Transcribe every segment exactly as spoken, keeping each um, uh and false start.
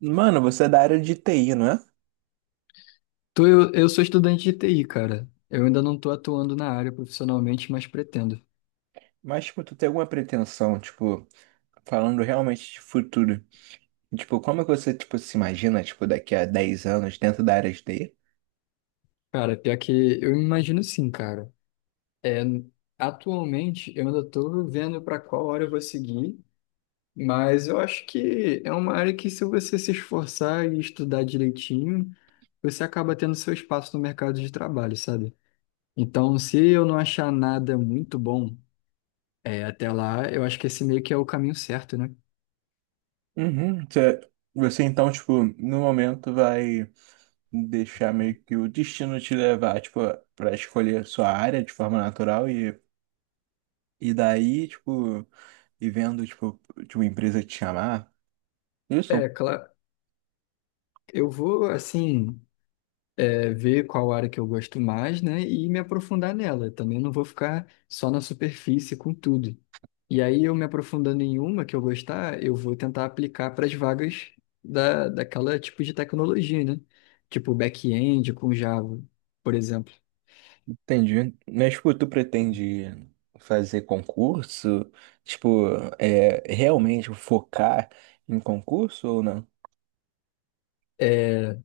Mano, você é da área de T I, não é? tu eu, eu sou estudante de T I, cara. Eu ainda não tô atuando na área profissionalmente, mas pretendo. Mas, tipo, tu tem alguma pretensão, tipo, falando realmente de futuro? Tipo, como é que você, tipo, se imagina, tipo, daqui a dez anos dentro da área de T I? Cara, pior que eu imagino sim, cara. É, atualmente eu ainda tô vendo para qual área eu vou seguir, mas eu acho que é uma área que se você se esforçar e estudar direitinho, você acaba tendo seu espaço no mercado de trabalho, sabe? Então, se eu não achar nada muito bom, é, até lá, eu acho que esse meio que é o caminho certo, né? Uhum, você, você então, tipo, no momento vai deixar meio que o destino te levar, tipo, pra escolher sua área de forma natural e, e daí, tipo, e vendo, tipo, de uma empresa te chamar. É, Isso? claro. Eu vou, assim. É, ver qual área que eu gosto mais, né, e me aprofundar nela. Também não vou ficar só na superfície com tudo. E aí, eu me aprofundando em uma que eu gostar, eu vou tentar aplicar para as vagas da, daquela tipo de tecnologia, né? Tipo back-end com Java, por exemplo. Entendi. Mas, tipo, tu pretende fazer concurso? Tipo, é, realmente focar em concurso ou não? É,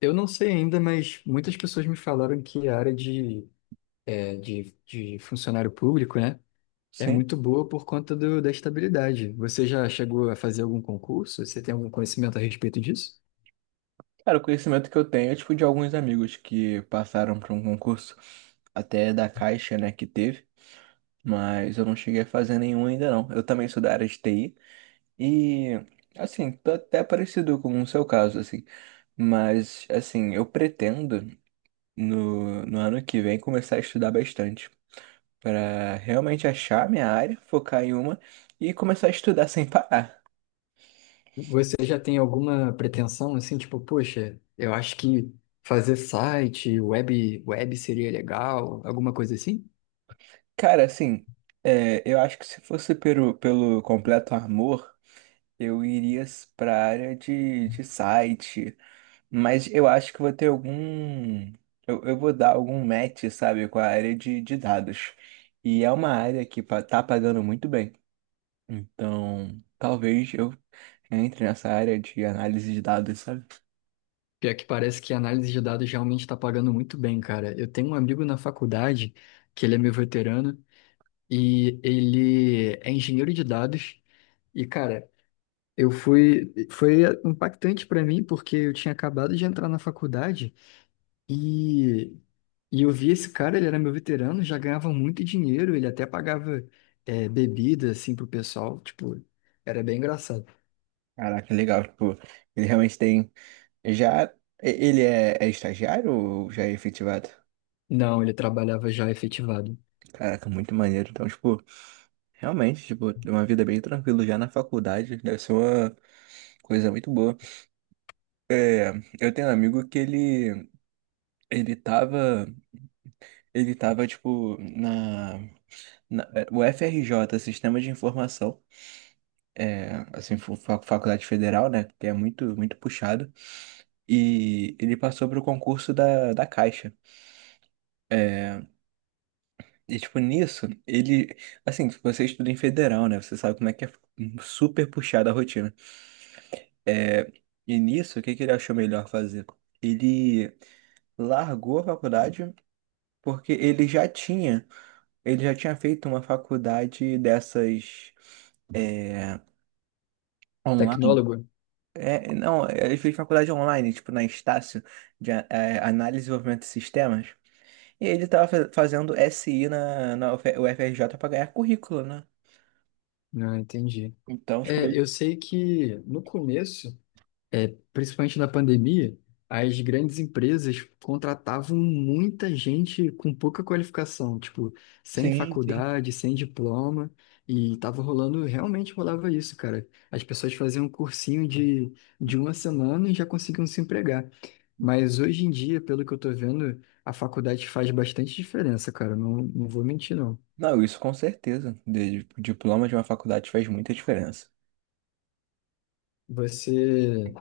Eu não sei ainda, mas muitas pessoas me falaram que a área de, é, de, de funcionário público, né, é Sim. muito boa por conta do, da estabilidade. Você já chegou a fazer algum concurso? Você tem algum conhecimento a respeito disso? Cara, o conhecimento que eu tenho é, tipo, de alguns amigos que passaram por um concurso até da Caixa, né, que teve, mas eu não cheguei a fazer nenhum ainda não. Eu também sou da área de T I e, assim, tô até parecido com o seu caso, assim, mas, assim, eu pretendo no, no ano que vem começar a estudar bastante, para realmente achar a minha área, focar em uma e começar a estudar sem parar. Você já tem alguma pretensão assim, tipo, poxa, eu acho que fazer site, web, web seria legal, alguma coisa assim? Cara, assim, é, eu acho que se fosse pelo, pelo completo amor, eu iria para a área de, de site, mas eu acho que vou ter algum. Eu, eu vou dar algum match, sabe, com a área de, de dados. E é uma área que pa- tá pagando muito bem. Então, talvez eu entre nessa área de análise de dados, sabe? Pior que parece que a análise de dados realmente está pagando muito bem, cara. Eu tenho um amigo na faculdade, que ele é meu veterano, e ele é engenheiro de dados. E, cara, eu fui. Foi impactante pra mim, porque eu tinha acabado de entrar na faculdade e, e eu vi esse cara, ele era meu veterano, já ganhava muito dinheiro, ele até pagava é, bebida, assim, pro pessoal. Tipo, era bem engraçado. Caraca, legal. Tipo, ele realmente tem. Já. Ele é, é estagiário ou já é efetivado? Não, ele trabalhava já efetivado. Caraca, muito maneiro. Então, tipo, realmente, tipo, tem uma vida bem tranquila já na faculdade. Deve ser uma coisa muito boa. É, eu tenho um amigo que ele. Ele tava. Ele tava, tipo, na. Na é, o F R J, Sistema de Informação. É, assim, fu- fa- faculdade federal, né? Que é muito, muito puxado. E ele passou pro concurso da, da Caixa. É, e, tipo, nisso, ele. Assim, você estuda em federal, né? Você sabe como é que é super puxada a rotina. E nisso, o que que ele achou melhor fazer? Ele largou a faculdade porque ele já tinha. Ele já tinha feito uma faculdade dessas. é, online. Tecnólogo? É, não, ele fez faculdade online, tipo, na Estácio, de a- é, análise e desenvolvimento de sistemas. E ele tava fa- fazendo S I na, na U F R J para ganhar currículo, né? Não, entendi. Então, tipo, É, ele- eu sei que no começo. É, Principalmente na pandemia, as grandes empresas contratavam muita gente com pouca qualificação, tipo, sem Sim, sim. faculdade, sem diploma, e tava rolando, realmente rolava isso, cara. As pessoas faziam um cursinho de, de uma semana e já conseguiam se empregar. Mas hoje em dia, pelo que eu tô vendo, a faculdade faz bastante diferença, cara. Não, não vou mentir, não. Não, isso com certeza. De- de- Diploma de uma faculdade faz muita diferença. Você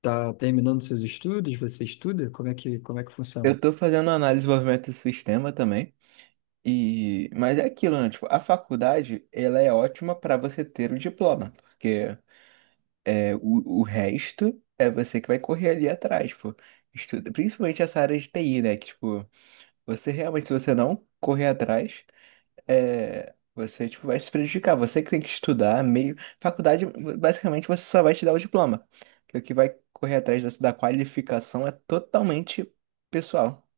tá terminando seus estudos? Você estuda? Como é que, como é que funciona? Eu tô fazendo análise de desenvolvimento do sistema também, e mas é aquilo, né? Tipo, a faculdade, ela é ótima para você ter o diploma, porque é, o, o resto é você que vai correr ali atrás, pô. Estuda, principalmente essa área de T I, né? Que, tipo, você realmente, se você não correr atrás, é, você tipo, vai se prejudicar. Você que tem que estudar meio. Faculdade, basicamente, você só vai te dar o diploma. Que o que vai correr atrás dessa- da qualificação é totalmente pessoal.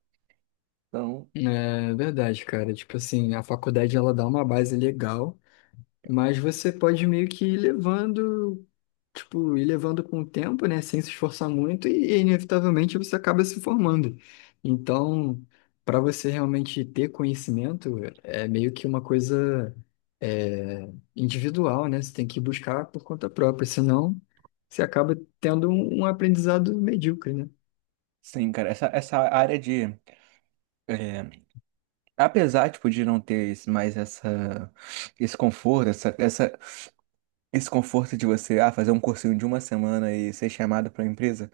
Então, É verdade, cara. Tipo assim, a faculdade ela dá uma base legal, mas você pode meio que ir levando, tipo, ir levando com o tempo, né? Sem se esforçar muito e inevitavelmente você acaba se formando. Então, para você realmente ter conhecimento, é meio que uma coisa é, individual, né? Você tem que buscar por conta própria, senão você acaba tendo um, um aprendizado medíocre, né? sim, cara, essa, essa área de. é, apesar, tipo, de não ter esse- mais essa, esse conforto, essa, essa, esse conforto de você ah, fazer um cursinho de uma semana e ser chamado para uma empresa.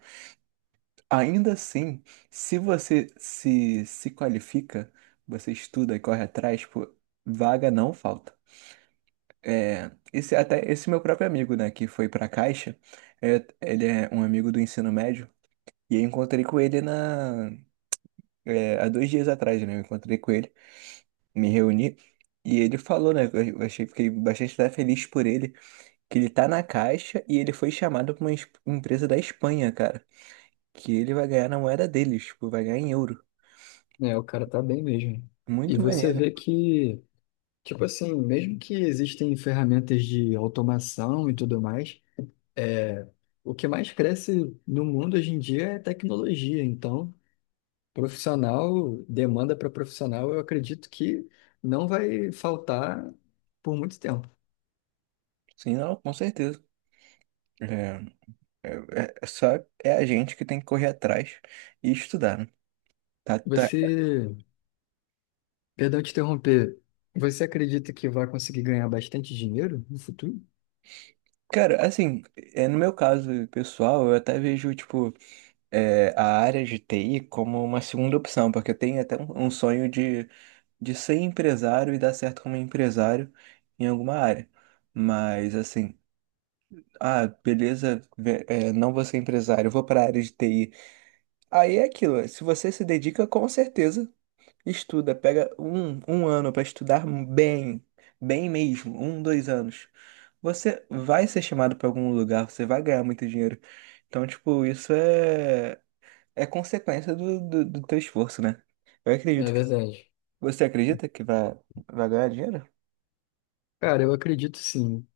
Ainda assim, se você se, se qualifica, você estuda e corre atrás, pô, vaga não falta. É, esse, até esse meu próprio amigo, né, que foi pra Caixa, é, ele é um amigo do ensino médio, e eu encontrei com ele na, é, há dois dias atrás, né, eu encontrei com ele, me reuni, e ele falou, né, eu eu achei, fiquei bastante até feliz por ele, que ele tá na Caixa e ele foi chamado pra uma es- empresa da Espanha, cara, que ele vai ganhar na moeda deles, tipo, vai ganhar em euro. É, o cara tá bem mesmo. E Muito você maneiro. vê que tipo assim, mesmo que existem ferramentas de automação e tudo mais, o que mais cresce no mundo hoje em dia é tecnologia. Então, profissional, demanda para profissional, eu acredito que não vai faltar por muito tempo. Sim, não, com certeza. É, é, é é só é a gente que tem que correr atrás e estudar, né? Tá, tá. Você, perdão te interromper, você acredita que vai conseguir ganhar bastante dinheiro no futuro? Cara, assim, é, no meu caso pessoal, eu até vejo, tipo, é, a área de T I como uma segunda opção, porque eu tenho até um, um sonho de, de ser empresário e dar certo como empresário em alguma área. Mas, assim, ah, beleza, ve- é, não vou ser empresário, eu vou para a área de T I. Aí é aquilo, se você se dedica, com certeza. Estuda, pega um, um ano para estudar bem, bem mesmo, um, dois anos. Você vai ser chamado para algum lugar, você vai ganhar muito dinheiro. Então, tipo, isso é, é consequência do, do, do teu esforço, né? Eu acredito É que. verdade. Você acredita que vai, vai ganhar dinheiro? Cara, eu acredito sim.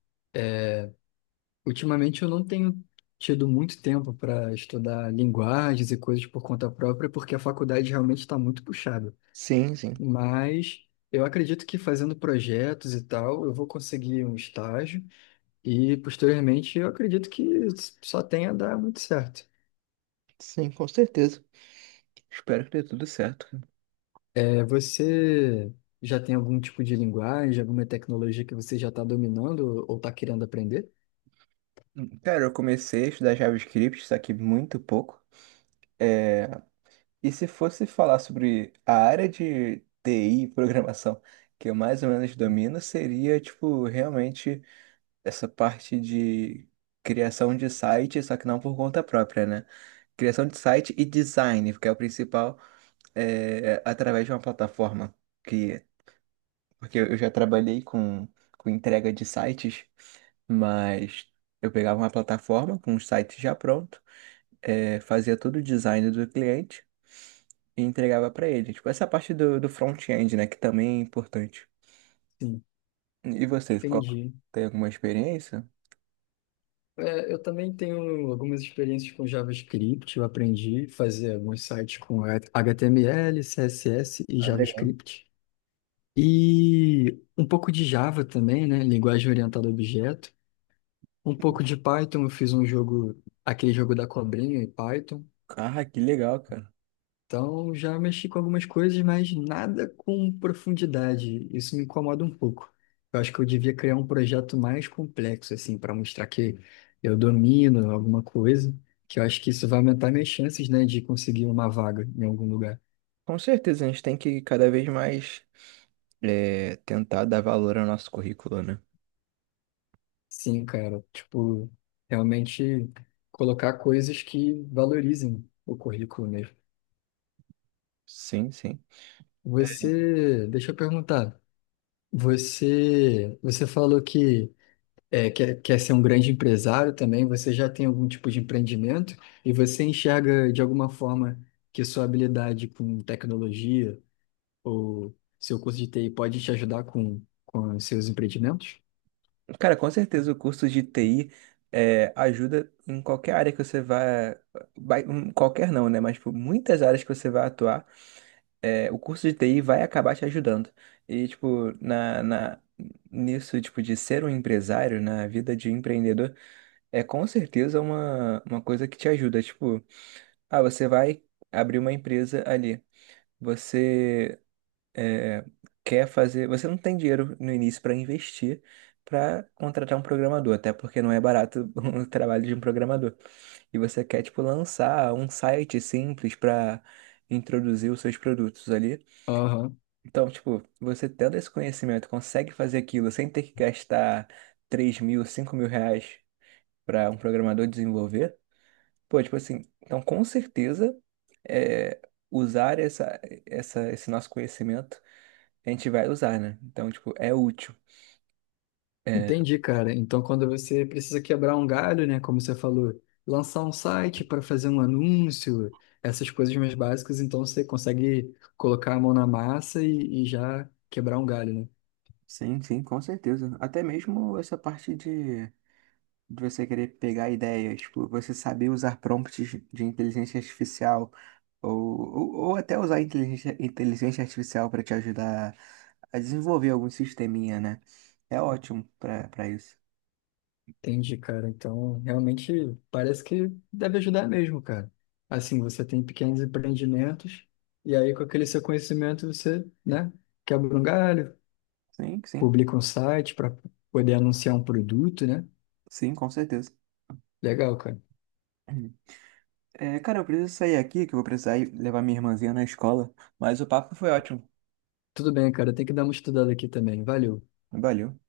Ultimamente eu não tenho tido muito tempo para estudar linguagens e coisas por conta própria, porque a faculdade realmente está muito puxada. Sim, sim. Mas eu acredito que fazendo projetos e tal, eu vou conseguir um estágio e posteriormente eu acredito que só tenha a dar muito certo. Sim, com certeza. Espero que dê tudo certo. É, você já tem algum tipo de linguagem, alguma tecnologia que você já está dominando ou está querendo aprender? Cara, eu comecei a estudar JavaScript, só que muito pouco. É, E se fosse falar sobre a área de T I, e programação, que eu mais ou menos domino, seria, tipo, realmente essa parte de criação de site, só que não por conta própria, né? Criação de site e design, porque é o principal, é, através de uma plataforma que... Porque eu já trabalhei com, com entrega de sites, mas eu pegava uma plataforma com um site já pronto, é, fazia todo o design do cliente e entregava para ele. Tipo, essa parte do, do front-end, né, que também é importante. Sim, E vocês, qual, entendi. tem alguma experiência? É, eu também tenho algumas experiências com JavaScript. Eu aprendi a fazer alguns sites com H T M L, C S S e Ah, legal. JavaScript. E um pouco de Java também, né? Linguagem orientada a objeto. Um pouco de Python. Eu fiz um jogo, aquele jogo da cobrinha em Python. Ah, que legal, cara. Então, já mexi com algumas coisas, mas nada com profundidade. Isso me incomoda um pouco. Eu acho que eu devia criar um projeto mais complexo, assim, para mostrar que eu domino alguma coisa, que eu acho que isso vai aumentar minhas chances, né, de conseguir uma vaga em algum lugar. Com certeza, a gente tem que cada vez mais é, tentar dar valor ao nosso currículo, né? Sim, cara, tipo, realmente colocar coisas que valorizem o currículo mesmo. Sim, sim. Você, deixa eu perguntar, você, você falou que é, quer, quer ser um grande empresário também, você já tem algum tipo de empreendimento e você enxerga de alguma forma que sua habilidade com tecnologia ou seu curso de T I pode te ajudar com, com os seus empreendimentos? Cara, com certeza o curso de T I é, ajuda em qualquer área que você vá, vai- em qualquer não, né? Mas por muitas áreas que você vai atuar, é, o curso de T I vai acabar te ajudando. E, tipo, na, na, nisso, tipo, de ser um empresário, na vida de empreendedor, é com certeza uma, uma coisa que te ajuda. Tipo, ah, você vai abrir uma empresa ali. Você é, quer fazer. Você não tem dinheiro no início para investir. Para contratar um programador, até porque não é barato o trabalho de um programador. E você quer, tipo, lançar um site simples para introduzir os seus produtos ali. Aham. Então, tipo, você tendo esse conhecimento, consegue fazer aquilo sem ter que gastar três mil, cinco mil reais para um programador desenvolver? Pô, tipo assim, então com certeza é, usar essa, essa, esse nosso conhecimento a gente vai usar, né? Então, tipo, é útil. É, Entendi, cara. Então, quando você precisa quebrar um galho, né, como você falou, lançar um site para fazer um anúncio, essas coisas mais básicas, então você consegue colocar a mão na massa e, e já quebrar um galho, né? sim, sim, com certeza. Até mesmo essa parte de de você querer pegar ideias, tipo, você saber usar prompts de inteligência artificial ou, ou, ou até usar inteligência, inteligência artificial para te ajudar a desenvolver algum sisteminha, né? É ótimo para para isso. Entendi, cara. Então, realmente parece que deve ajudar mesmo, cara. Assim, você tem pequenos empreendimentos e aí com aquele seu conhecimento você, né, quebra um galho, Sim, sim, publica um site para poder anunciar um produto, né? sim, com certeza. Legal, cara. É, cara, eu preciso sair aqui, que eu vou precisar ir levar minha irmãzinha na escola, mas o papo foi ótimo. Tudo bem, cara. Tem que dar uma estudada aqui também. Valeu. Valeu.